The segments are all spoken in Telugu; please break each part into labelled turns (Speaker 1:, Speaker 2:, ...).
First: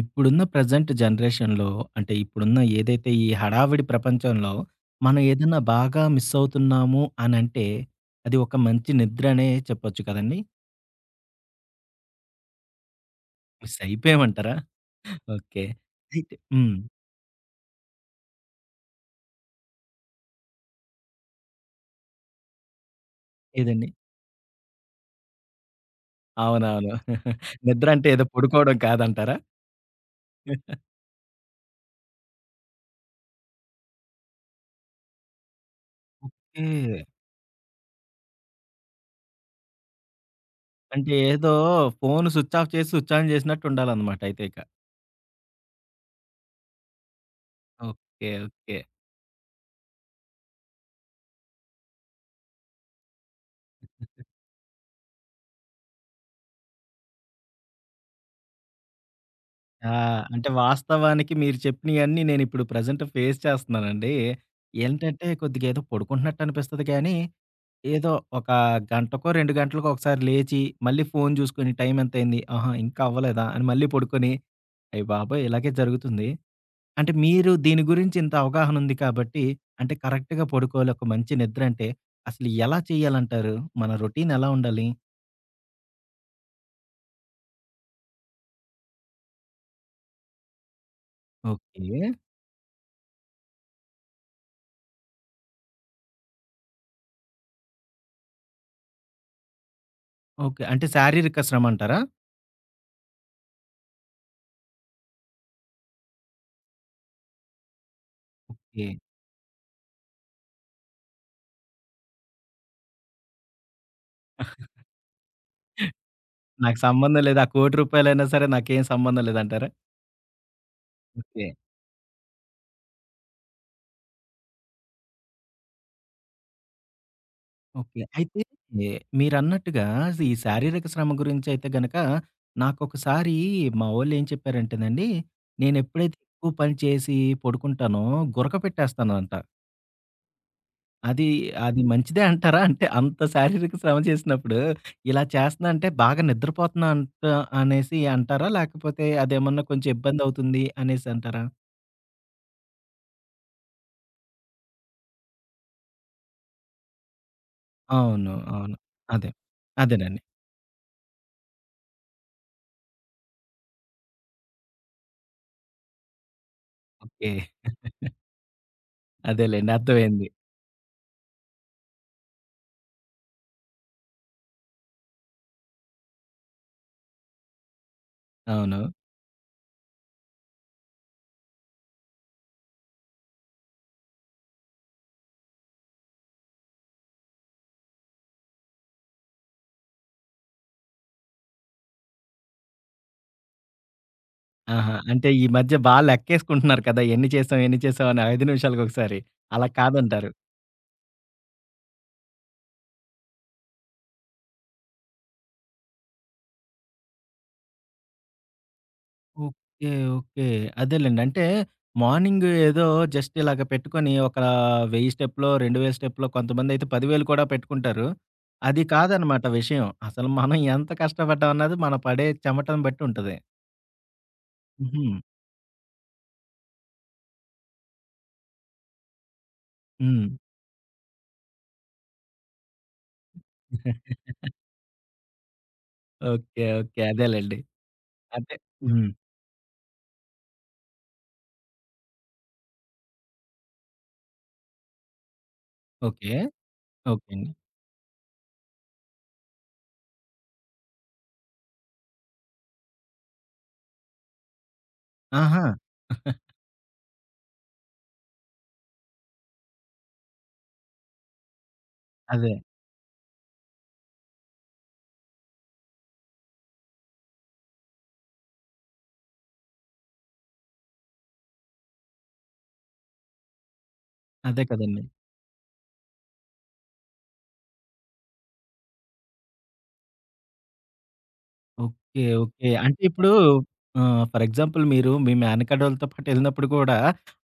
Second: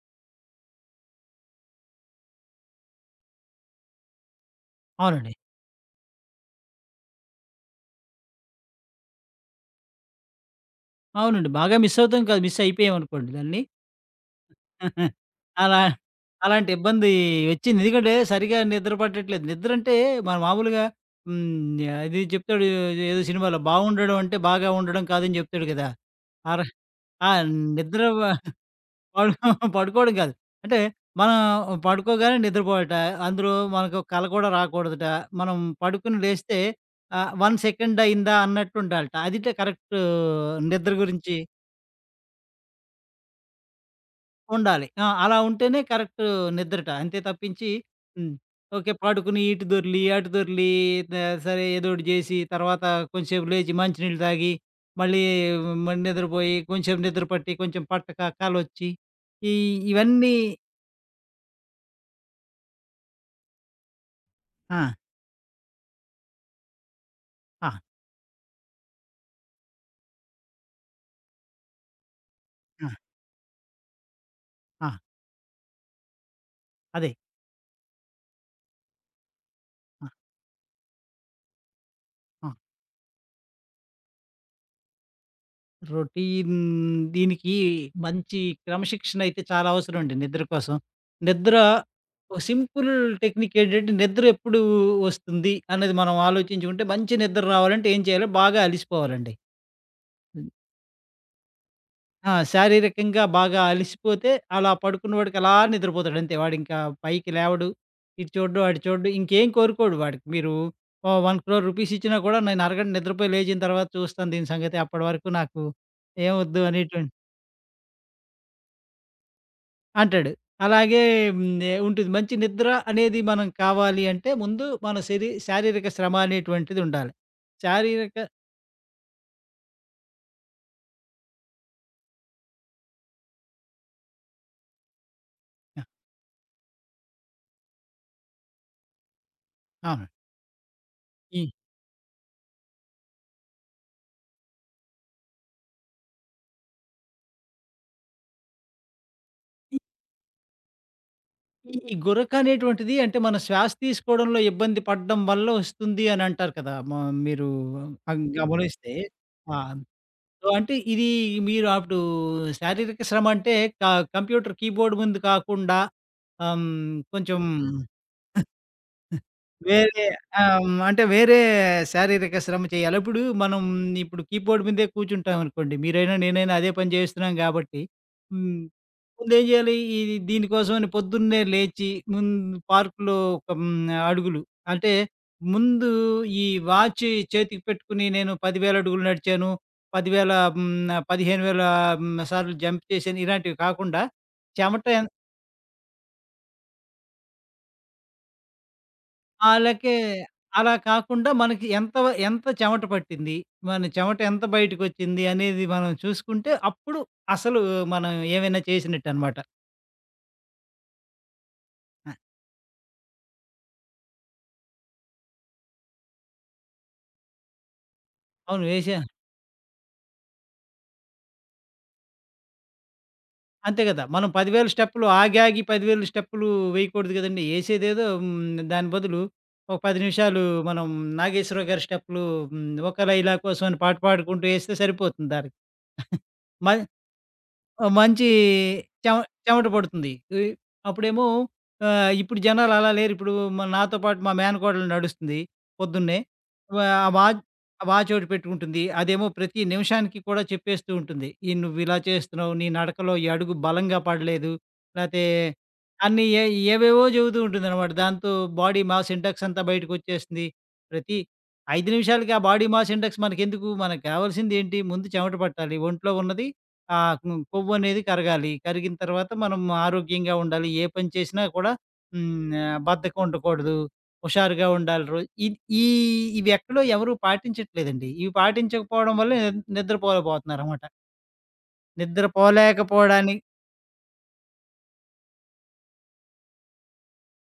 Speaker 1: ఇప్పుడున్న ప్రెజెంట్ జనరేషన్‌లో అంటే ఇప్పుడున్న ఏదైతే ఈ హడావిడి ప్రపంచంలో మనం
Speaker 2: అవునండి.
Speaker 1: ఏదైనా బాగా మిస్ అవుతున్నాము అనంటే, అది ఒక మంచి నిద్రనే చెప్పొచ్చు కదండీ!
Speaker 2: అవునండి. బాగా మిస్ అవుతాం కాదు. మిస్ అయిపోయామనుకోండి దాన్ని.
Speaker 1: మిస్ అయిపోయామంటారా? ఓకే.
Speaker 2: అలా
Speaker 1: అయితే
Speaker 2: అలాంటి
Speaker 1: హ్మ్.
Speaker 2: ఇబ్బంది వచ్చింది. ఎందుకంటే సరిగ్గా నిద్ర పట్టట్లేదు. నిద్ర అంటే మన మామూలుగా అది చెప్తాడు ఏదో సినిమాలో
Speaker 1: ఏదండి?
Speaker 2: బావుండడం అంటే బాగా ఉండడం కాదని చెప్తాడు కదా! ఆర
Speaker 1: అవునవును.
Speaker 2: ఆ!
Speaker 1: నిద్ర
Speaker 2: నిద్ర
Speaker 1: అంటే ఏదో పడుకోవడం
Speaker 2: పడు
Speaker 1: కాదంటారా?
Speaker 2: పడుకోవడం కాదు. అంటే మనం పడుకోగానే నిద్రపోవట. అందులో మనకు కల కూడా రాకూడదట. మనం పడుకొని లేస్తే
Speaker 1: ఓకే.
Speaker 2: 1 సెకండ్ అయిందా అన్నట్టుండాలట. అదిట కరెక్ట్ నిద్ర
Speaker 1: అంటే
Speaker 2: గురించి
Speaker 1: ఏదో ఫోను స్విచ్ ఆఫ్ చేసి స్విచ్ ఆన్ చేసినట్టు ఉండాలన్నమాట అయితే ఇక.
Speaker 2: ఉండాలి. ఆ! అలా ఉంటేనే కరెక్ట్ నిద్రట. అంతే తప్పించి
Speaker 1: ఓకే.
Speaker 2: హ్మ్.
Speaker 1: ఓకే.
Speaker 2: ఓకే. పడుకుని ఇటు దొర్లి, అటు దొర్లి ద సరే ఏదోకటి జేసి తర్వాత కొంచెంసేపు లేచి మంచినీళ్ళు తాగి, మళ్ళీ నిద్రపోయి, కొంచెం నిద్ర పట్టి, కొంచెం పట్టక కాలొచ్చి, ఈ
Speaker 1: ఆ!
Speaker 2: ఇవన్నీ
Speaker 1: అంటే వాస్తవానికి మీరు చెప్పినయన్నీ నేనిప్పుడు ప్రెజెంట్ ఫేస్ చేస్తున్నానండి.
Speaker 2: ఆ!
Speaker 1: ఏంటంటే కొద్దిగా ఏదో పడుకుంటున్నట్టు అనిపిస్తది కానీ,
Speaker 2: ఆ!
Speaker 1: ఏదో ఒక గంటకో, 2 గంటలకో ఒకసారి లేచి మళ్ళీ ఫోను జూసుకొని టైం ఎంతయింది? ఆహా!
Speaker 2: ఆ!
Speaker 1: ఇంకా అవ్వలేదా? అని మళ్ళీ పడుకొని,
Speaker 2: ఆ!
Speaker 1: అయ్య బాబోయ్! ఇలాగే జరుగుతుంది.
Speaker 2: అదే.
Speaker 1: అంటే మీరు దీని గురించి ఇంత అవగాహన ఉంది కాబట్టి, అంటే
Speaker 2: ఆ!
Speaker 1: కరెక్ట్‌గా పడుకోవాలి, ఒక మంచి నిద్ర అంటే
Speaker 2: ఆ!
Speaker 1: అసలు ఎలా చేయాలంటారు? మన రొటీన్ ఎలా ఉండాలి?
Speaker 2: రొటీన్ దీనికి మంచి క్రమశిక్షణ అయితే చాలా అవసరం అండి నిద్ర కోసం. నిద్ర
Speaker 1: ఓకే.
Speaker 2: ఒక సింపుల్ టెక్నిక్ ఏంటంటే నిద్ర ఎప్పుడు వస్తుంది అనేది మనం ఆలోచించుకుంటే మంచి నిద్ర రావాలంటే ఏం చేయాలో బాగా అలిసిపోవాలండి.
Speaker 1: ఓకే. అంటే శారీరక శ్రమ అంటారా?
Speaker 2: ఆ! శారీరకంగా బాగా అలిసిపోతే అలా పడుకున్నవాడికి అలా నిద్రపోతాడు అంతే. వాడింకా పైకి లేవడు, ఇటు చూడ్డు, అటు
Speaker 1: ఓకే.
Speaker 2: చూడ్డు ఇంకేం కోరుకోడు వాడికి. మీరు ఓ 1,00,00,000,000 రూపీస్ ఇచ్చినా కూడా నేను అరగంట నిద్రపోయి లేచిన తర్వాత చూస్తాను దీని సంగతి. అప్పటి వరకు నాకు ఏం వద్దు
Speaker 1: నాకు
Speaker 2: అనేటువంటి
Speaker 1: సంబంధం లేదు. ఆ రూ. 1,00,00,000 అయినా సరే నాకేం సంబంధం లేదంటారా?
Speaker 2: అంటాడు. అలాగే
Speaker 1: ఓకే.
Speaker 2: హ్మ్. ఉంటుంది. మంచి నిద్ర అనేది మనం కావాలి అంటే ముందు మన శారీరక శ్రమ అనేటువంటిది ఉండాలి.
Speaker 1: ఓకే.
Speaker 2: శారీరక
Speaker 1: అయితే ఎ మీరన్నట్టుగా ఈ శారీరక శ్రమ గురించైతే గనక నాకొకసారి మా వోళ్ళేం చెప్పారంటేనండి,
Speaker 2: ఆ!
Speaker 1: నేనెప్పుడైతే ఎక్కువ పని చేసి పడుకుంటానో గురక పెట్టేస్తానంట.
Speaker 2: అవును.
Speaker 1: అది
Speaker 2: ఈ
Speaker 1: అది మంచిదే అంటారా? అంటే అంత శారీరక శ్రమ చేసినప్పుడు ఇలా చేస్తున్నా అంటే బాగా నిద్రపోతున్నా అంట అనేసి అంటారా? లేకపోతే అదేమన్నా
Speaker 2: ఈ
Speaker 1: కొంచెం ఇబ్బందవుతుంది అనేసి అంటారా?
Speaker 2: ఈ ఈ గురక అనేటువంటిది అంటే మన శ్వాస తీసుకోవడంలో ఇబ్బంది పడడం వల్ల వస్తుంది అని అంటారు కదా! మీరు
Speaker 1: అవును. అవును.
Speaker 2: గమనిస్తే.
Speaker 1: అదే.
Speaker 2: ఆ!
Speaker 1: అదేనండి.
Speaker 2: సో, అంటే ఇది మీరు అప్పుడు శారీరక శ్రమ అంటే క కంప్యూటర్ కీబోర్డ్ ముందు కాకుండా ఆహ్, హ్మ్,
Speaker 1: ఓకే.
Speaker 2: కొంచెం
Speaker 1: అదేలెండి.
Speaker 2: వేరే
Speaker 1: అర్థమైంది.
Speaker 2: అంటే వేరే శారీరక శ్రమ చేయాలి. ఇప్పుడు కీబోర్డ్ మీదే కూర్చుంటాం అనుకోండి. మీరైనా, నేనైనా అదే పని చేస్తున్నాం కాబట్టి. హ్మ్.
Speaker 1: అవును.
Speaker 2: ముందేం చేయాలి? ఇది దీనికోసమని పొద్దున్నే లేచి ముందు పార్క్‌లో ఒక అడుగులు అంటే ముందు ఈ వాచ్ చేతికి పెట్టుకొని నేను 10,000 అడుగులు నడిచాను. 10,000 15,000 సార్లు జంప్ చేశాను. ఇలాంటివి కాకుండా చెమట
Speaker 1: ఆహా! అంటే ఈ మధ్య బా లెక్కేసుకుంటున్నారు కదా! ఎన్ని చేసాం, ఎన్ని చేసాం అని 5 నిమిషాలకొకసారి. అలా
Speaker 2: ఆళ్ళకే
Speaker 1: కాదంటారు.
Speaker 2: అలా కాకుండా మనకి ఎంత చెమట పట్టింది, మన చెమట ఎంత బయటకొచ్చింది అనేది మనం చూసుకుంటే, అప్పుడు అసలు మనం ఏమైనా చేసినట్టనమాట.
Speaker 1: ఓకే. ఓకే. అదేలెండి. అంటే
Speaker 2: ఆ!
Speaker 1: మార్నింగ్ ఏదో జస్ట్ ఇలాగ పెట్టుకొని ఒక 1000 స్టెప్‌లో, 2000 స్టెప్‌లో కొంతమందైతే 10,000 కూడా పెట్టుకుంటారు.
Speaker 2: అవును.
Speaker 1: అది కాదనమాట విషయం. అసలు మనం ఎంత కష్టపడ్డాం అన్నది మనం పడే చెమటను బట్టి ఉంటది.
Speaker 2: అంతే కదా! మనం 10,000
Speaker 1: హుహు.
Speaker 2: స్టెప్పులు ఆగాగి 10,000 స్టెప్పులు వేయకూడదు గదండీ! ఏసేదేదో దాని బదులు ఒక 10
Speaker 1: హ్మ్.
Speaker 2: నిమిషాలు మనం 'నాగేశ్వరరావు' గారి స్టెప్పులు 'ఒక లైలా కోసం' అని పాట పాడుకుంటూ ఏస్తే సరిపోతుంది దానికి.
Speaker 1: ఓకే.
Speaker 2: మ
Speaker 1: ఓకే. అదేలెండి.
Speaker 2: ఓ మంచి
Speaker 1: అంటే హ్మ్.
Speaker 2: చెమ చెమట పడుతుంది. ఈ అప్పుడేమో ఇప్పుడు జనాలు అలా లేరు. ఇప్పుడు నాతో పాటు మా మేనకోడలు నడుస్తుంది పొద్దున్నే.
Speaker 1: ఓకే.
Speaker 2: వ ఆ
Speaker 1: ఓకే
Speaker 2: వాచ్
Speaker 1: అండి.
Speaker 2: ఆ వాచ్ ఒకటి పెట్టుకుంటుంది. అదేమో ప్రతి నిమిషానికి కూడా చెప్పేస్తూ ఉంటుంది. "ఈ నువ్విలా చేస్తున్నావు. నీ నడకలో ఈ అడుగు బలంగా పడలేదు." లేతే
Speaker 1: ఆహా!
Speaker 2: అన్నీ ఏవేవో చెబుతూ ఉంటుందనమాట. దాంతో బాడీ మాస్ ఇండెక్స్ అంతా బయటకొచ్చేస్తుంది. ప్రతి 5 నిమిషాలకి ఆ
Speaker 1: అదే.
Speaker 2: బాడీ మాస్ ఇండెక్స్ మనకెందుకు? మనకు కావాల్సిందేంటి? ముందు చెమట పట్టాలి. ఒంట్లో ఉన్నది ఆ కొవ్వు అనేది కరగాలి, కరిగిన తర్వాత మనం ఆరోగ్యంగా ఉండాలి ఏ పని చేసినా కూడా. బద్ధకం ఉండకూడదు,
Speaker 1: అదే
Speaker 2: హుషారుగా
Speaker 1: కదండీ.
Speaker 2: ఉండాలి. రో ఈ ఈ ఇవి ఎక్కడో ఎవరు పాటించట్లేదండి, ఇవి పాటించకపోవడం వల్ల నిద్రపోలేకపోతున్నారు అనమాట
Speaker 1: ఓకే. ఓకే. అంటే ఇప్పుడు
Speaker 2: నిద్రపోలేకపోవడానికి.
Speaker 1: ఆహ్, ఫర్ ఎగ్జాంపుల్ మీరు మీ మేనకోడళ్ళతో పాటు ఎళ్ళినప్పుడు కూడా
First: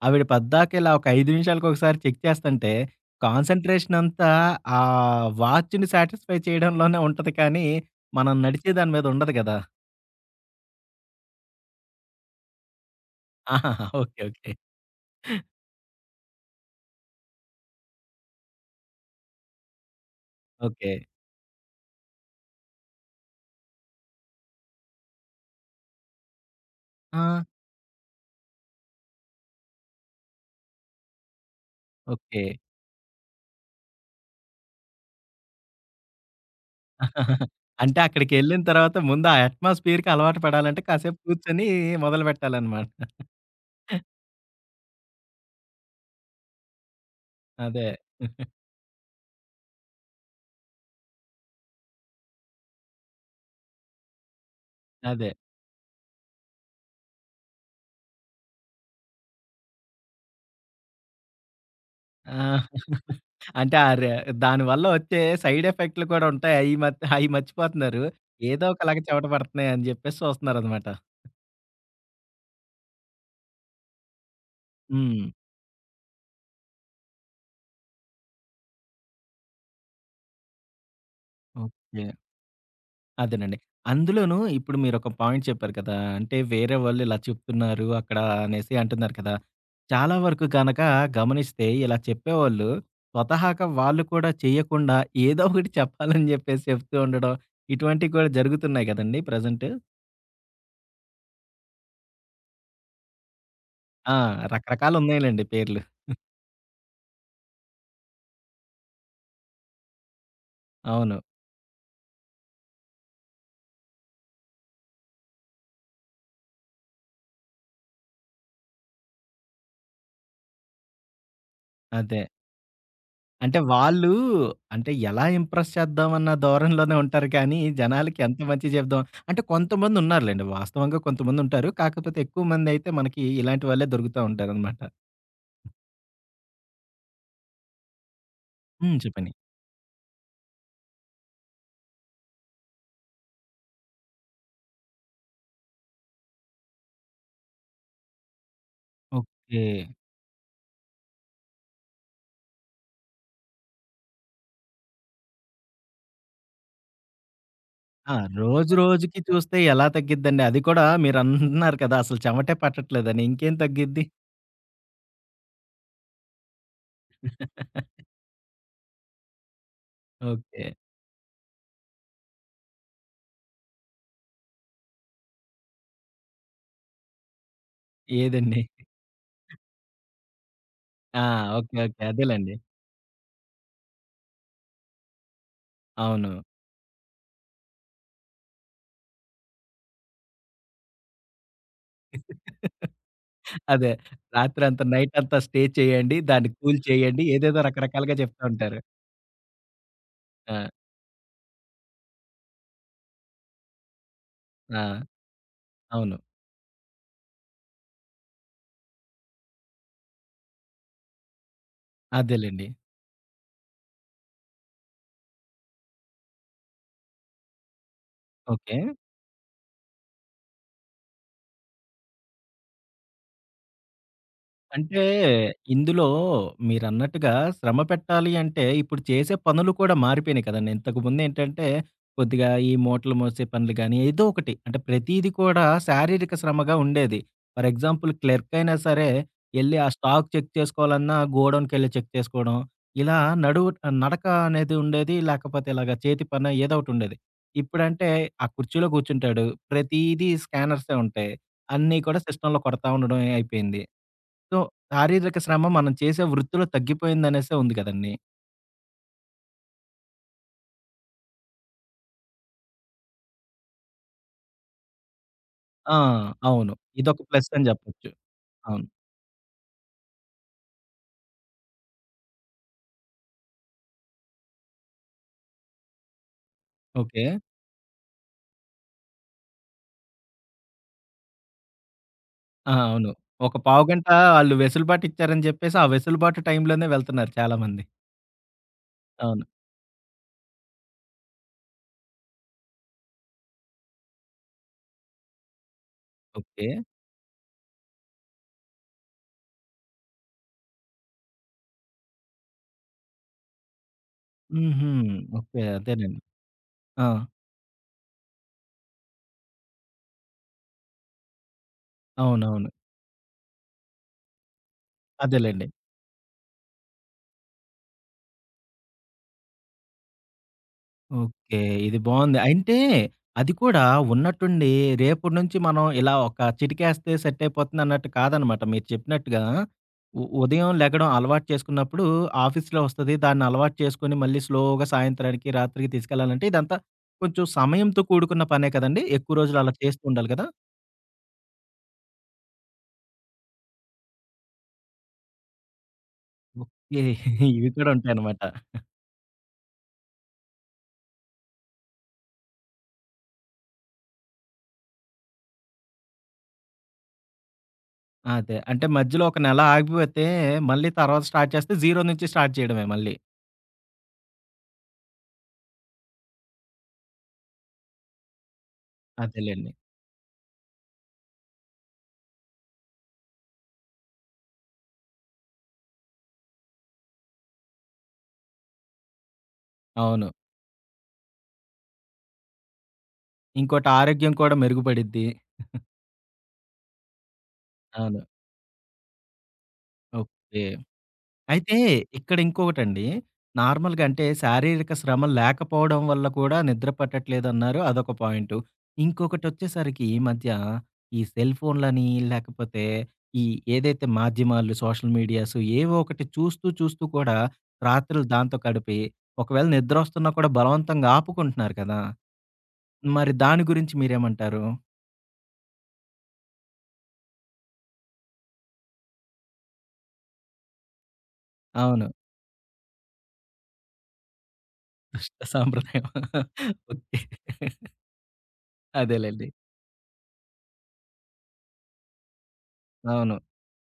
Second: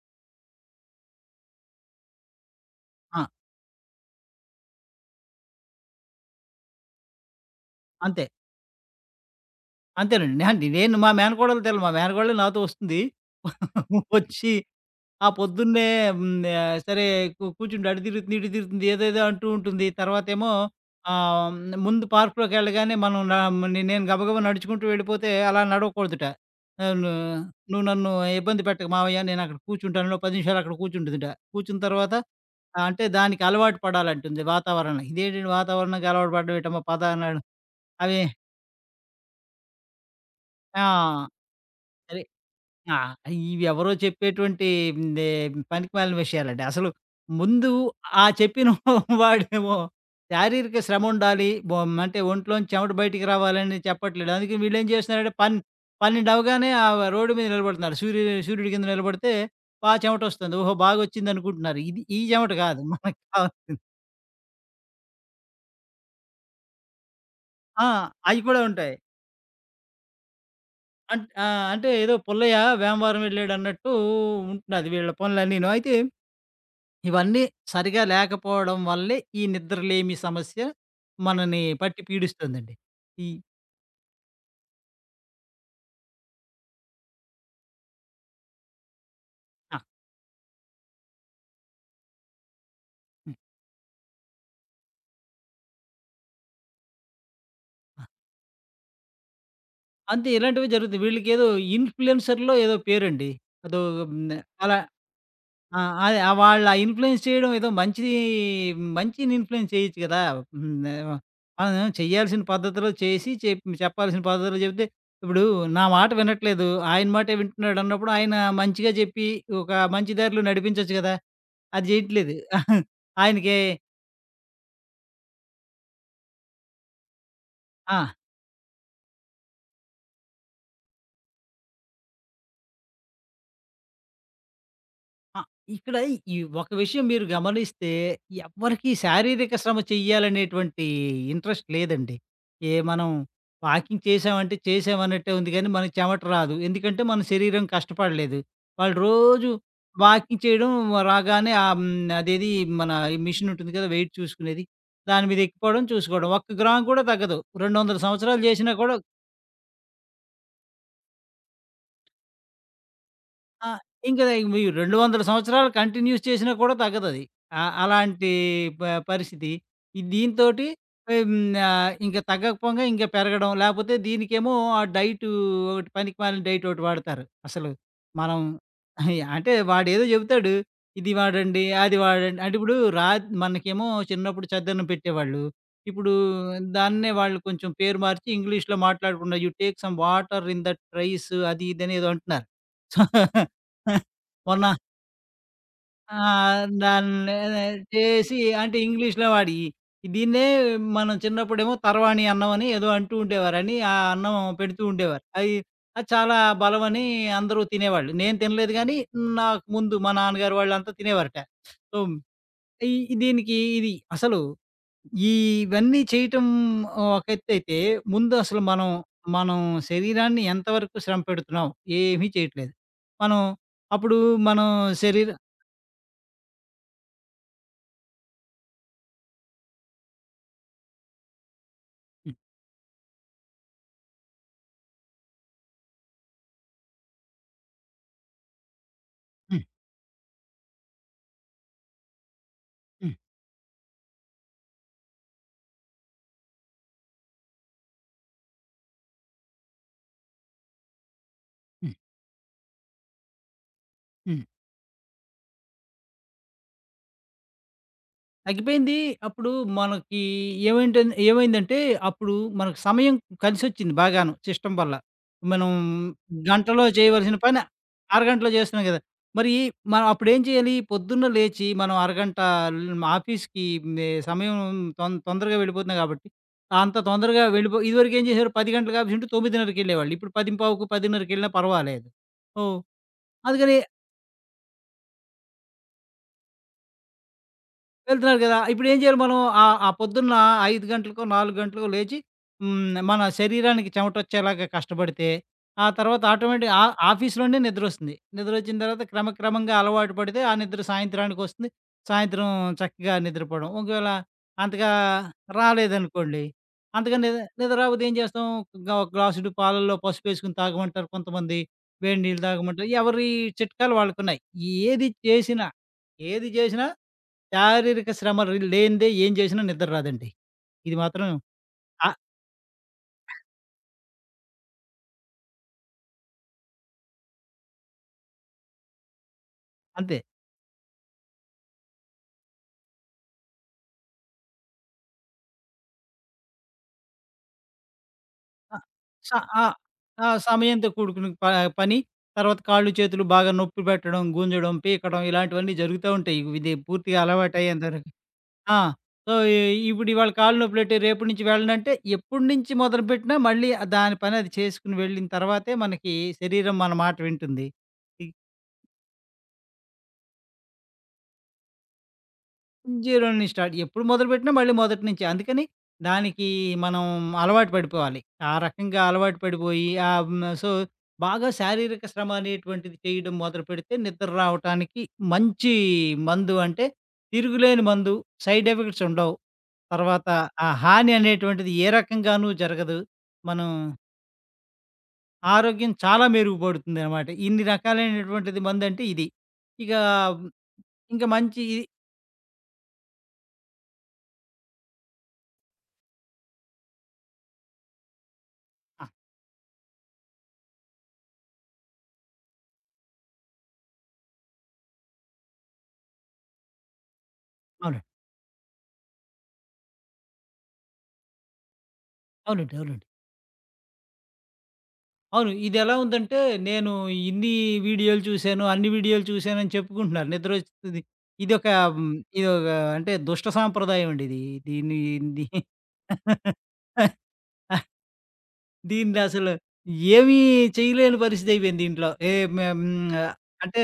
Speaker 1: ఆవిడ పద్దాక ఇలా ఒక 5 నిమిషాలకొకసారి చెక్ చేస్తంటే,
Speaker 2: ఆ,
Speaker 1: కాన్సంట్రేషన్ అంతా ఆ వాచ్‌ని సాటిస్ఫై చేయడంలోనే ఉంటది కానీ,
Speaker 2: అంతే
Speaker 1: మనం నడిచే దాని మీద ఉండదు కదా!
Speaker 2: అంతేనండి. నేను మా మేనకోడలు మా మేనకోడలు నాతో వస్తుంది
Speaker 1: ఆహాహా! ఓకే. ఓకే.
Speaker 2: వచ్చి ఆ! పొద్దున్నే. హ్మ్. సరే కూర్చుంటే అటు తిరుగుతుంది, ఇటు తిరుగుతుంది ఏదేదో అంటూ ఉంటుంది. తర్వాతేమో
Speaker 1: ఓకే.
Speaker 2: ఆహ్, ముందు పార్క్‌లోకెళ్ళగానే మనం నేను గబగబా నడుచుకుంటూ వెళ్ళిపోతే అలా నడవకూడదుట. ఆహ్, ను
Speaker 1: ఆ!
Speaker 2: "నువ్వు నన్ను ఇబ్బంది పెట్టకు మావయ్య నేనక్కడ కూర్చుంటాను." ఓ 10 నిమిషాలు అక్కడ కూర్చుంటుందిట. కూర్చున్న తర్వాత
Speaker 1: ఓకే.
Speaker 2: అంటే దానికి అలవాటు పడాలంటుంది వాతావరణం. ఇదేంటండి వాతావరణంకి అలవాటు పడడం ఏంటమ్మా పద అన్నాడు.
Speaker 1: అంటే
Speaker 2: అవి
Speaker 1: అక్కడికెళ్ళిన తర్వాత ముందు ఆ అట్మాస్ఫియర్‌కి అలవాటు పడాలంటే
Speaker 2: ఆ!
Speaker 1: కాసేపు కూర్చొని
Speaker 2: సరే.
Speaker 1: మొదలుపెట్టాలనమాట.
Speaker 2: ఆ! ఇవి ఎవరో చెప్పేటువంటి నే పనికిమాలిన విషయాలండి. అసలు ముందు
Speaker 1: అదే.
Speaker 2: ఆ చెప్పిన వాడేమో శారీరక శ్రమ ఉండాలి, అంటే ఒంట్లోంచి చెమట బయటికి రావాలని చెప్పట్లేడు. అందుకే వీళ్ళేం
Speaker 1: అదే.
Speaker 2: చేస్తున్నారంటే, 12 అవ్వగానే ఆ రోడ్డు మీద నిలబడుతున్నారు. సూర్యుడి కింద నిలబడితే చెమటొస్తుంది. ఓహో! బాగొచ్చిందనుకుంటున్నారు. ఇది ఈ చెమట
Speaker 1: ఆ!
Speaker 2: కాదు మనకు
Speaker 1: అంటే
Speaker 2: కావాల్సింది.
Speaker 1: ఆ రే దానివల్ల వచ్చే సైడ్ ఎఫెక్ట్‌లు కూడా ఉంటాయి. అయి మత్ అయి
Speaker 2: ఆ!
Speaker 1: మర్చిపోతున్నారు.
Speaker 2: అయి కూడా
Speaker 1: ఏదో
Speaker 2: ఉంటాయి.
Speaker 1: ఒకలాగా చెమట పడుతున్నాయి అని చెప్పేసి చూస్తున్నారనమాట.
Speaker 2: ఆ! అంటే ఏదో పుల్లయ్య వేమవరం వెళ్ళాడన్నట్టు ఉంటున్నది వీళ్ళ
Speaker 1: హ్మ్.
Speaker 2: పనులన్నీను. అయితే ఇవన్నీ సరిగా లేకపోవడం వల్లే ఈ నిద్రలేమి సమస్య మనని పట్టి
Speaker 1: ఓకే.
Speaker 2: పీడిస్తుందండి. ఈ
Speaker 1: అదేనండి. అందులోనూ ఇప్పుడు మీరొక పాయింట్ చెప్పారు కదా! అంటే వేరే వాళ్ళు ఇలా చెప్తున్నారు అక్కడ అనేసి అంటున్నారు కదా!
Speaker 2: ఆ!
Speaker 1: చాలా వరకు గనక గమనిస్తే ఇలా చెప్పేవాళ్ళు
Speaker 2: హ్మ్.
Speaker 1: స్వతహాగా వాళ్ళు కూడా చేయకుండా ఏదో ఒకటి చెప్పాలని చెప్పేసి చెప్తూ ఉండడం
Speaker 2: ఆ!
Speaker 1: ఇటువంటివి కూడా జరుగుతున్నాయి కదండీ! ప్రెజెంట్.
Speaker 2: అంతే, ఇలాంటివి జరుగుతాయి. వీళ్ళకేదో ఇన్‌ఫ్లుయెన్సర్‌లో ఏదో పేరండి. అదో
Speaker 1: ఆ!
Speaker 2: హ్మ్. అలా
Speaker 1: రకరకాలున్నాయిలెండి
Speaker 2: ఆ!
Speaker 1: పేర్లు.
Speaker 2: అదే, ఆ వాళ్ళ ఇన్‌ఫ్లుయెన్స్ చేయడం. ఏదో మంచిది, మంచిని ఇన్‌ఫ్లుయెన్స్ చేయొచ్చు కదా! హ్మ్.
Speaker 1: అవును.
Speaker 2: మనం చేయాల్సిన పద్ధతిలో చేసి చెప్పాల్సిన పద్ధతిలో చెప్తే ఇప్పుడు నా మాట వినట్లేదు, ఆయన మాటే వింటున్నాడన్నప్పుడు ఆయన మంచిగా చెప్పి ఒక మంచి దారిలో నడిపించొచ్చు కదా! అది
Speaker 1: అదే.
Speaker 2: జేయట్లేదు. ఆయనకి
Speaker 1: అంటే వాళ్ళు అంటే ఎలా ఇంప్రెస్ చేద్దామన్న ధోరణిలోనే ఉంటారు కానీ,
Speaker 2: ఆ!
Speaker 1: జనాలకి ఎంత మంచి చెప్దాం అంటే కొంతమందున్నారులెండి. వాస్తవంగా కొంతమందుంటారు. కాకపోతే ఎక్కువ మందయితే మనకి ఇలాంటి వాళ్ళే దొరుకుతా ఉంటారనమాట.
Speaker 2: ఆ! ఇక్కడ ఈ ఒక విషయం మీరు గమనిస్తే ఎవ్వరికీ
Speaker 1: హ్మ్. చెప్పండి.
Speaker 2: శారీరక శ్రమ చెయ్యాలనేటువంటి ఇంట్రెస్ట్ లేదండి. మనం వాకింగ్ చేశామంటే చేశామన్నట్టే ఉంది గానీ, మనకి చెమట రాదు. ఎందుకంటే, మన శరీరం కష్టపడలేదు. వాళ్ళు రోజు
Speaker 1: ఓకే.
Speaker 2: వాకింగ్ చేయడం రాగానే, ఆహ్, హ్మ్, అదేది మన ఈ మిషన్ ఉంటుంది కదా, వెయిట్ చూసుకునేది. దాని మీద ఎక్కిపోవడం, చూసుకోవడం. ఒక్క గ్రాము కూడా తగ్గదు, 200
Speaker 1: ఆ!
Speaker 2: సంవత్సరాలు జేసినా
Speaker 1: రోజు
Speaker 2: కూడా.
Speaker 1: రోజుకి చూస్తే ఎలా తగ్గిద్దండి? అది కూడా మీరన్నారు కదా! అసలు చెమటే పట్టట్లేదని. ఇంకేం
Speaker 2: ఆ!
Speaker 1: తగ్గిద్ది?
Speaker 2: ఇంకా ఇవి 200 సంవత్సరాలు కంటిన్యూస్ చేసినా కూడా తగ్గదది. ఆ! అలాంటి ప పరిస్థితి.
Speaker 1: ఓకే.
Speaker 2: దీనితోటి. హ్మ్. ఇంక తగ్గకపోగా ఇంక పెరగడం, లేపోతే దీనికేమో ఆ డైటు ఒకటి పనికి మాలిన డైట్ ఒకటి వాడతారు. అసలు మనం
Speaker 1: ఏదండి?
Speaker 2: అంటే వాడేదో చెబుతాడు ఇది
Speaker 1: ఆ!
Speaker 2: వాడండి,
Speaker 1: ఓకే.
Speaker 2: అది
Speaker 1: ఓకే.
Speaker 2: వాడండి.
Speaker 1: అదేలెండి.
Speaker 2: అంటే ఇప్పుడు మనకేమో చిన్నప్పుడు చద్దన్నం పెట్టేవాళ్ళు. ఇప్పుడు
Speaker 1: అవును.
Speaker 2: దాన్నే వాళ్ళు కొంచెం పేరు మార్చి ఇంగ్లీష్‌లో మాట్లాడకుండా "you take some water in that rice" అది ఇది అని ఏదో అంటున్నారు.
Speaker 1: అదే.
Speaker 2: మొన్న
Speaker 1: రాత్రంతా నైట్ అంతా స్టే చేయండి. దాన్ని కూల్ చేయండి.
Speaker 2: దాన్ని
Speaker 1: ఏదేదో రకరకాలుగా
Speaker 2: చేసి
Speaker 1: చెప్తా
Speaker 2: అంటే
Speaker 1: ఉంటారు.
Speaker 2: ఇంగ్లీష్‌లో వాడి దీన్నే
Speaker 1: ఆ!
Speaker 2: మనం చిన్నప్పుడేమో తరవాణి అన్నం అని ఏదో అంటూ ఉండేవారని, ఆ అన్నం
Speaker 1: ఆ!
Speaker 2: పెడుతూ ఉండేవారు. అది
Speaker 1: అవును.
Speaker 2: చాలా బలమని అందరూ తినేవాళ్ళు. నేను తినలేదు గానీ నాకు ముందు మా నాన్నగారు వాళ్ళంతా తినేవారట. సో,
Speaker 1: అదేలెండి.
Speaker 2: ఈ దీనికి ఇది అసలు ఈ ఇవన్నీ చేయటం ఒక ఎత్తైతే, ముందు అసలు
Speaker 1: ఓకే.
Speaker 2: మనం, మనం శరీరాన్ని ఎంతవరకు శ్రమ పెడుతున్నాం? ఏమీ చేయట్లేదు. మనం అప్పుడు మనం
Speaker 1: అంటే
Speaker 2: శరీర
Speaker 1: ఇందులో మీరన్నట్టుగా శ్రమ పెట్టాలి అంటే, ఇప్పుడు చేసే పనులు కూడా మారిపోయినాయి కదండీ. ఇంతకుముందేంటంటే,
Speaker 2: హ్మ్.
Speaker 1: కొద్దిగా ఈ మూటలు మోసే పనులు గాని, ఏదో ఒకటి అంటే ప్రతీది కూడా శారీరక శ్రమగా ఉండేది. ఫర్ ఎగ్జాంపుల్ క్లర్క్ అయినా సరే,
Speaker 2: హ్మ్.
Speaker 1: ఎళ్లి ఆ స్టాక్ చెక్ చేసుకోవాలన్నా గోడౌన్‌కెళ్లి చెక్ చేసుకోవడం.
Speaker 2: హ్మ్.
Speaker 1: ఇలా నడువు నడక అనేది ఉండేది. లేకపోతే ఇలాగ చేతి పని ఏదో ఒకటి ఉండేది. ఇప్పుడంటే ఆ కుర్చీలో కూర్చుంటాడు. ప్రతీదీ స్కానర్సే ఉంటాయి.
Speaker 2: హ్మ్.
Speaker 1: అన్నీ కూడా సిస్టమ్‌లో కొడతా ఉండడమే అయిపోయింది.
Speaker 2: హ్మ్.
Speaker 1: సో, శారీరక శ్రమ మనం చేసే వృత్తిలో తగ్గిపోయిందనేసే ఉంది కదండీ!
Speaker 2: తగ్గిపోయింది. అప్పుడు మనకి ఏమైందంటే, అప్పుడు మనకు సమయం కలిసొచ్చింది బాగాను సిస్టమ్ వల్ల. మనం
Speaker 1: ఆ! అవును.
Speaker 2: గంటలో
Speaker 1: ఇదొక
Speaker 2: చేయవలసిన
Speaker 1: ప్లస్
Speaker 2: పని
Speaker 1: అని చెప్పొచ్చు.
Speaker 2: అరగంటలో చేస్తున్నాం
Speaker 1: అవును.
Speaker 2: గదా! మరి మనం అప్పుడేం చేయాలి? పొద్దున్న లేచి మనం అరగంట ఆఫీస్‌కి సమయం తొందరగా వెళ్ళిపోతుంది గాబట్టి, అంత
Speaker 1: ఓకే.
Speaker 2: తొందరగా ఇదివరకు ఏం చేసేవారు 10 గంటలకు ఆఫీస్ ఉంటే 9:30కెళ్ళేవాళ్ళు. ఇప్పుడు 10:15కు, 10:30కెళ్ళినా పర్వాలేదు.
Speaker 1: ఆ!
Speaker 2: ఓహ్!
Speaker 1: అవును. ఒక
Speaker 2: అందుకని
Speaker 1: పావుగంట ఆళ్ళు వెసులుబాటు ఇచ్చారని చెప్పేసి, ఆ వెసులుబాటు టైంలోనే వెళ్తున్నారు చాలామంది.
Speaker 2: వెళ్తున్నారు గదా! ఇప్పుడేం చేయాలి మనం?
Speaker 1: అవును.
Speaker 2: ఆ పొద్దున్న 5 గంటలకో, 4 గంటలకో లేచి మన శరీరానికి చెమటొచ్చేలాగా కష్టపడితే, ఆ తర్వాత
Speaker 1: ఓకే.
Speaker 2: ఆటోమేటిక్ ఆ ఆఫీస్‌లోనే నిద్రొస్తుంది. నిద్రొచ్చిన తర్వాత క్రమక్రమంగా అలవాటు పడితే, ఆ నిద్ర సాయంత్రానికొస్తుంది. సాయంత్రం చక్కగా నిద్రపోవడం. ఒకవేళ
Speaker 1: హుహు.
Speaker 2: అంతగా
Speaker 1: ఓకే. అదేనండి.
Speaker 2: రాలేదనుకోండి,
Speaker 1: ఆ!
Speaker 2: అంతగా నిద్ర రాకపోతే ఏం చేస్తాం? ఒక గ్లాసుడు పాలల్లో పసుపేసుకొని తాగమంటారు కొంతమంది. వేడి నీళ్ళు
Speaker 1: అవునవును.
Speaker 2: తాగమంటారు. ఎవరి చిట్కాలు వాళ్ళకున్నాయి. ఏది
Speaker 1: అదేలెండి.
Speaker 2: చేసినా, ఏది చేసినా శారీరక శ్రమ లేనిదే ఏం చేసినా నిద్ర రాదండి. ఇది మాత్రం.
Speaker 1: ఓకే. ఇది
Speaker 2: ఆహ్,
Speaker 1: బావుంది. అంటే అది కూడా ఉన్నట్టుండి రేపటి నుంచి మనం ఇలా ఒక చిటికేస్తే సెట్ అయిపోతుంది అన్నట్టు కాదనమాట. మీరు చెప్పినట్టుగా
Speaker 2: అంతే.
Speaker 1: ఉ ఉదయం లెగడం అలవాటు చేసుకున్నప్పుడు ఆఫీస్‌లో వస్తది. దాన్ని అలవాటు చేసుకొని మళ్ళీ స్లోగా సాయంత్రానికి, రాత్రికి తీసుకెళ్ళాలంటే ఇదంతా కొంచెం సమయంతో కూడుకున్న పనే
Speaker 2: ఆహ్,
Speaker 1: కదండీ!
Speaker 2: స
Speaker 1: ఎక్కువ రోజులు అలా
Speaker 2: ఆహ్,
Speaker 1: చేస్తూ ఉండాలి
Speaker 2: ఆ!
Speaker 1: కదా!
Speaker 2: సమయంతో కూడుకున్న పని. తర్వాత కాళ్ళు, చేతులు బాగా నొప్పి పెట్టడం, గుంజడం, పీకడం ఇలాంటివన్నీ జరుగుతా ఉంటాయి. ఇది
Speaker 1: ఓకే.
Speaker 2: పూర్తిగా
Speaker 1: ఇవి
Speaker 2: అలవాటయ్యేంత
Speaker 1: కూడా
Speaker 2: వరకు.
Speaker 1: ఉంటాయన్నమాట.
Speaker 2: ఆ! సో, ఇప్పుడు ఇవాళ కాళ్ళు నొప్పులెట్టాయి రేపటి నుంచి వెళ్ళనంటే, ఎప్పటినుంచి మొదలుపెట్టినా మళ్ళీ ఆ దాని పని అది చేసుకొని వెళ్ళిన తర్వాతే మనకి శరీరం మన మాట వింటుంది.
Speaker 1: అదే. అంటే మధ్యలో ఒక నెల ఆగిపోతే మళ్ళీ తర్వాత స్టార్ట్ చేస్తే జీరో నుంచి స్టార్ట్ చేయడమే మళ్ళీ.
Speaker 2: జీరో నుంచి స్టార్ట్. ఎప్పుడు మొదలుపెట్టినా మళ్ళీ మొదటి నుంచే. అందుకని దానికి మనం అలవాటు పడిపోవాలి. ఆ రకంగా అలవాటు
Speaker 1: అదేలెండి.
Speaker 2: పడిపోయి ఆహ్, హ్మ్. సో, బాగా శారీరక శ్రమ అనేటువంటిది చేయడం మొదలుపెడితే నిద్ర రావటానికి మంచి మందు, అంటే తిరుగులేని మందు. సైడ్ ఎఫెక్ట్స్ ఉండవు.
Speaker 1: అవును.
Speaker 2: తర్వాత ఆ హాని అనేటువంటిది ఏ రకంగానూ జరగదు. మనం
Speaker 1: ఇంకోటి ఆరోగ్యం కూడా మెరుగుపడిద్ది.
Speaker 2: ఆరోగ్యం చాలా మెరుగుపడుతుందనమాట. ఇన్ని
Speaker 1: అవును.
Speaker 2: రకాలైనటువంటిది మందంటే ఇది. ఇక
Speaker 1: ఓకే.
Speaker 2: ఇంక మంచి
Speaker 1: అయితే
Speaker 2: ఇది.
Speaker 1: ఇక్కడ ఇంకొకటండి. నార్మల్‌గా అంటే శారీరక శ్రమ లేకపోవడం వల్ల కూడా నిద్ర పట్టట్లేదన్నారు. అదొక పాయింటు.
Speaker 2: ఆ!
Speaker 1: ఇంకొకటొచ్చేసరికి ఈ మధ్య ఈ సెల్ ఫోన్‌లని లేకపోతే ఈ ఏదైతే మాధ్యమాలు సోషల్ మీడియాస్ ఏవో ఒకటి చూస్తూ చూస్తూ కూడా
Speaker 2: అవునండి.
Speaker 1: రాత్రులు దాంతో గడిపి ఒకవేళ నిద్రొస్తున్నా కూడా బలవంతంగా ఆపుకుంటున్నారు కదా!
Speaker 2: అవునండి. అవునండి.
Speaker 1: మరి దాని గురించి మీరేమంటారు?
Speaker 2: అవును. ఇదెలా ఉందంటే, నేను ఇన్ని వీడియోలు చూశాను, అన్ని వీడియోలు చూశానని చెప్పుకుంటున్నారు. నిద్రొచ్చేస్తది. ఇదొక
Speaker 1: అవును.
Speaker 2: హ్మ్, ఇదొక అంటే దుష్ట సాంప్రదాయం అండి ఇది. దీన్ని
Speaker 1: దుష్ట
Speaker 2: ది
Speaker 1: సాంప్రదాయం. ఓకే.
Speaker 2: దీన్ని
Speaker 1: అదేలెండి.
Speaker 2: అసలు ఏమీ చేయలేని పరిస్థితి అయిపోయింది దీంట్లో. ఆహ్,
Speaker 1: అవును.
Speaker 2: అంటే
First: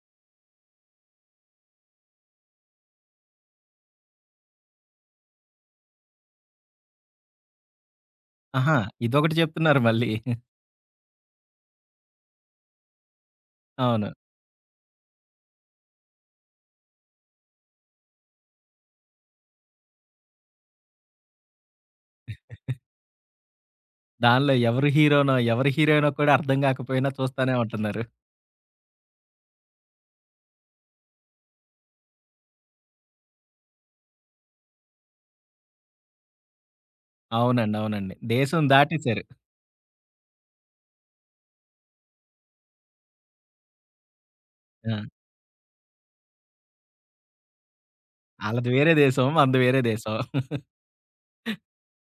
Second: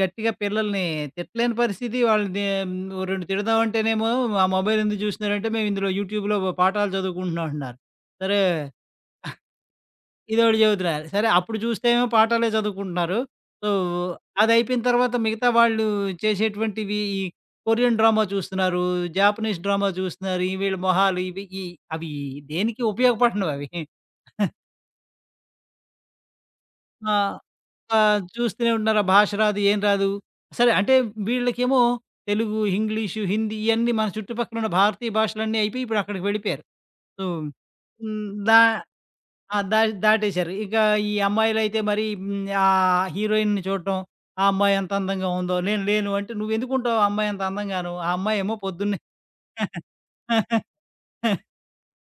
Speaker 2: గట్టిగా పిల్లల్ని తిట్టలేని పరిస్థితి. వాళ్ళని ఓ 2 తిడదామంటేనేమో, "ఆ మొబైల్ ఎందుకు చూస్తున్నారంటే, మేము ఇందులో యూట్యూబ్‌లో పాఠాలు చదువుకుంటున్నాం" అంటున్నారు. సరే.
Speaker 1: అహా! ఇదొకటి చెప్తున్నారు మళ్ళీ.
Speaker 2: ఇదోకటి చెబుతున్నారు. సరే, అప్పుడు చూస్తే ఏమో పాఠాలే చదువుకుంటున్నారు. సో,
Speaker 1: అవును.
Speaker 2: అదయిపోయిన తర్వాత మిగతా వాళ్ళు చేసేటువంటివి ఈ కొరియన్ డ్రామా చూస్తున్నారు, జాపనీస్ డ్రామా చూస్తున్నారు. ఈ వీళ్ళ మొహాలు ఇవి ఈ అవి దేనికి ఉపయోగపడనవవి.
Speaker 1: దానిలో ఎవరు హీరోనో, ఎవరు హీరోయినో కూడా అర్థం కాకపోయినా
Speaker 2: ఆ!
Speaker 1: చూస్తానే ఉంటున్నారు.
Speaker 2: చూస్తూనే ఉంటున్నారు. ఆ భాష రాదు, ఏం రాదు. సరే అంటే వీళ్ళకేమో తెలుగు, ఇంగ్లీషు, హిందీ ఇయన్నీ మన చుట్టుపక్కల ఉన్న భారతీయ భాషలన్నీ అయిపోయి ఇప్పుడు అక్కడికి వెళ్ళిపోయారు. సో,
Speaker 1: అవునండి. అవునండి.
Speaker 2: హ్మ్. దా
Speaker 1: దేశం దాటేసారు.
Speaker 2: ఆ! దాటేశారు. ఇక ఈ అమ్మాయిలైతే మరి ఆ హీరోయిన్‌ని చూడటం, ఆ అమ్మాయి ఎంత
Speaker 1: ఆ!
Speaker 2: అందంగా ఉందో, నేను లేను అంటే, "నువ్వెందుకుంటావు ఆ అమ్మాయి అంత అందంగాను?" ఆ అమ్మాయేమో
Speaker 1: ఆళ్ళది వేరే
Speaker 2: పొద్దున్నే
Speaker 1: దేశం. మనది వేరే దేశం.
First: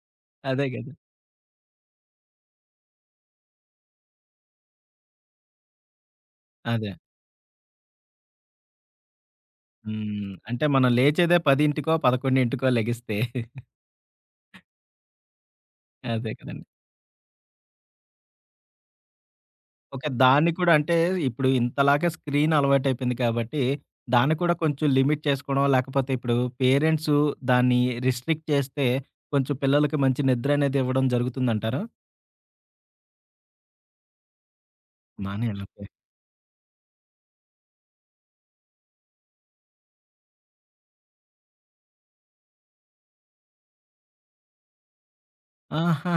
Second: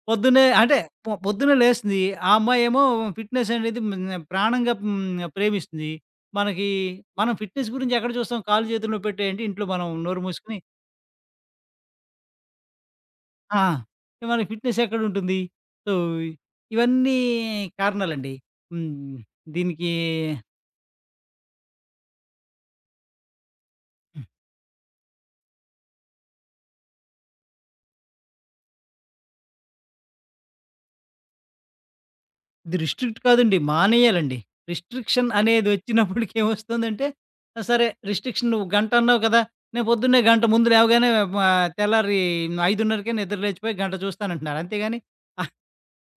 Speaker 2: పొద్దున్నే
Speaker 1: అదే
Speaker 2: అంటే
Speaker 1: కదా!
Speaker 2: పొద్దున్నే లేస్తుంది. ఆ అమ్మాయేమో ఫిట్‌నెస్ అనేది ప్రాణంగా ప్రేమిస్తుంది. మనకి
Speaker 1: అదే.
Speaker 2: మనం ఫిట్‌నెస్ గురించి ఎక్కడ చూస్తాం? కాళ్ళు చేతుల్లో పెట్టేయంటే ఇంట్లో మనం నోరు
Speaker 1: హ్మ్.
Speaker 2: మూసుకొని.
Speaker 1: అంటే మనం లేచేదే 10:00కో, 11:00కో లెగిస్తే.
Speaker 2: ఆ! మనకి ఫిట్‌నెస్ ఎక్కడుంటుంది? సో,
Speaker 1: అదే కదండీ.
Speaker 2: ఇవన్నీ కారణాలండి. హ్మ్. దీనికి
Speaker 1: ఓకే. దాన్ని కూడా అంటే ఇప్పుడు ఇంతలాగా స్క్రీన్ అలవాటైపోయింది కాబట్టి, దాన్ని కూడా కొంచెం లిమిట్ చేసుకోవడం, లేకపోతే ఇప్పుడు పేరెంట్స్ దాన్ని రిస్ట్రిక్ట్ చేస్తే, కొంచెం పిల్లలకి మంచి నిద్ర అనేది ఇవ్వడం జరుగుతుందంటారా?
Speaker 2: ఇది రిస్ట్రిక్ట్ కాదండి, మానేయాలండి. రిస్ట్రిక్షన్
Speaker 1: బానే
Speaker 2: అనేది
Speaker 1: ఓకే.
Speaker 2: వచ్చినప్పటికి ఏమొస్తుందంటే, ఆ! సరే రిస్ట్రిక్షన్ నువ్వు గంట అన్నావు కదా, నేను పొద్దున్నే గంట ముందు లేవగానే మా తెల్లారి 5:30కే నిద్ర లేచిపోయి గంట చూస్తానంటున్నారు. అంతేగాని
Speaker 1: ఆహా!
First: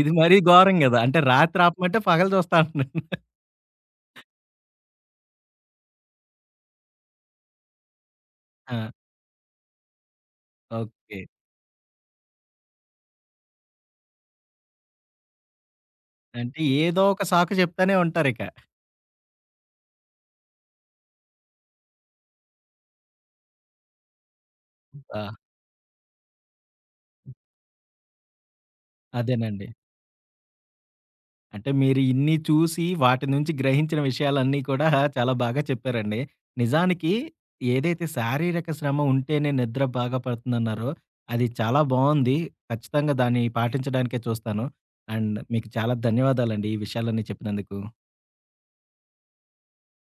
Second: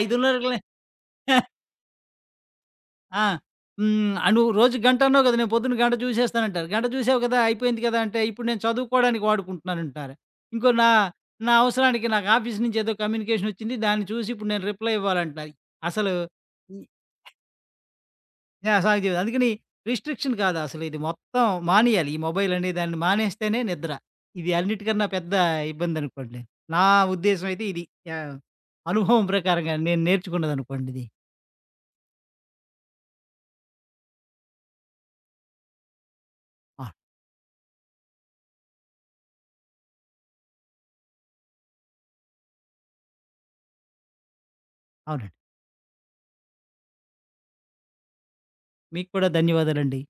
Speaker 1: ఇది మరీ
Speaker 2: లే
Speaker 1: ఘోరం గదా! అంటే రాత్రి ఆపమంటే పగలు చూస్తా అంటున్నాడు.
Speaker 2: ఆ! నువ్వు రోజు గంట అన్నావు కదా, నేను పొద్దున్న గంట చూసేస్తానంటారు. గంట చూసావు కదా, అయిపోయింది కదా, అంటే ఇప్పుడు నేను
Speaker 1: ఆ!
Speaker 2: చదువుకోవడానికి వాడుకుంటున్నానంటారు. ఇంకో నా
Speaker 1: ఓకే.
Speaker 2: నా అవసరానికి నాకు ఆఫీస్ నుంచి ఏదో కమ్యూనికేషన్ వచ్చింది, దాన్ని చూసి ఇప్పుడు నేను రిప్లై ఇవ్వాలంటారు. అసలు.
Speaker 1: అంటే ఏదో ఒక సాకు చెప్తానే ఉంటారిక.
Speaker 2: యాహ్! సాగు జీవితం. అందుకని రిస్ట్రిక్షన్ కాదు, అసలు ఇది మొత్తం మానేయాలి. ఈ మొబైల్ అనే దాన్ని మానేస్తేనే నిద్ర. ఇది అన్నిటికన్నా
Speaker 1: ఆ!
Speaker 2: పెద్ద ఇబ్బందనుకోండి. నా ఉద్దేశ్యం అయితే ఇది. యాహ్! అనుభవం
Speaker 1: అదేనండి.
Speaker 2: ప్రకారంగా నేను నేర్చుకున్నదనుకోండి ఇది.
Speaker 1: అంటే మీరు ఇన్ని చూసి వాటి నుంచి గ్రహించిన విషయాలన్నీ కూడా చాలా బాగా చెప్పారండి.
Speaker 2: ఆ!
Speaker 1: నిజానికి ఏదైతే శారీరక శ్రమ ఉంటేనే నిద్ర బాగా పడుతుందన్నారో అది చాలా బావుంది. ఖచ్చితంగా దాన్ని పాటించడానికే చూస్తాను.
Speaker 2: అవునండి.
Speaker 1: అండ్ మీకు చాలా ధన్యవాదాలండి ఈ విషయాలన్నీ చెప్పినందుకు.
Speaker 2: మీకు కూడా ధన్యవాదాలండి.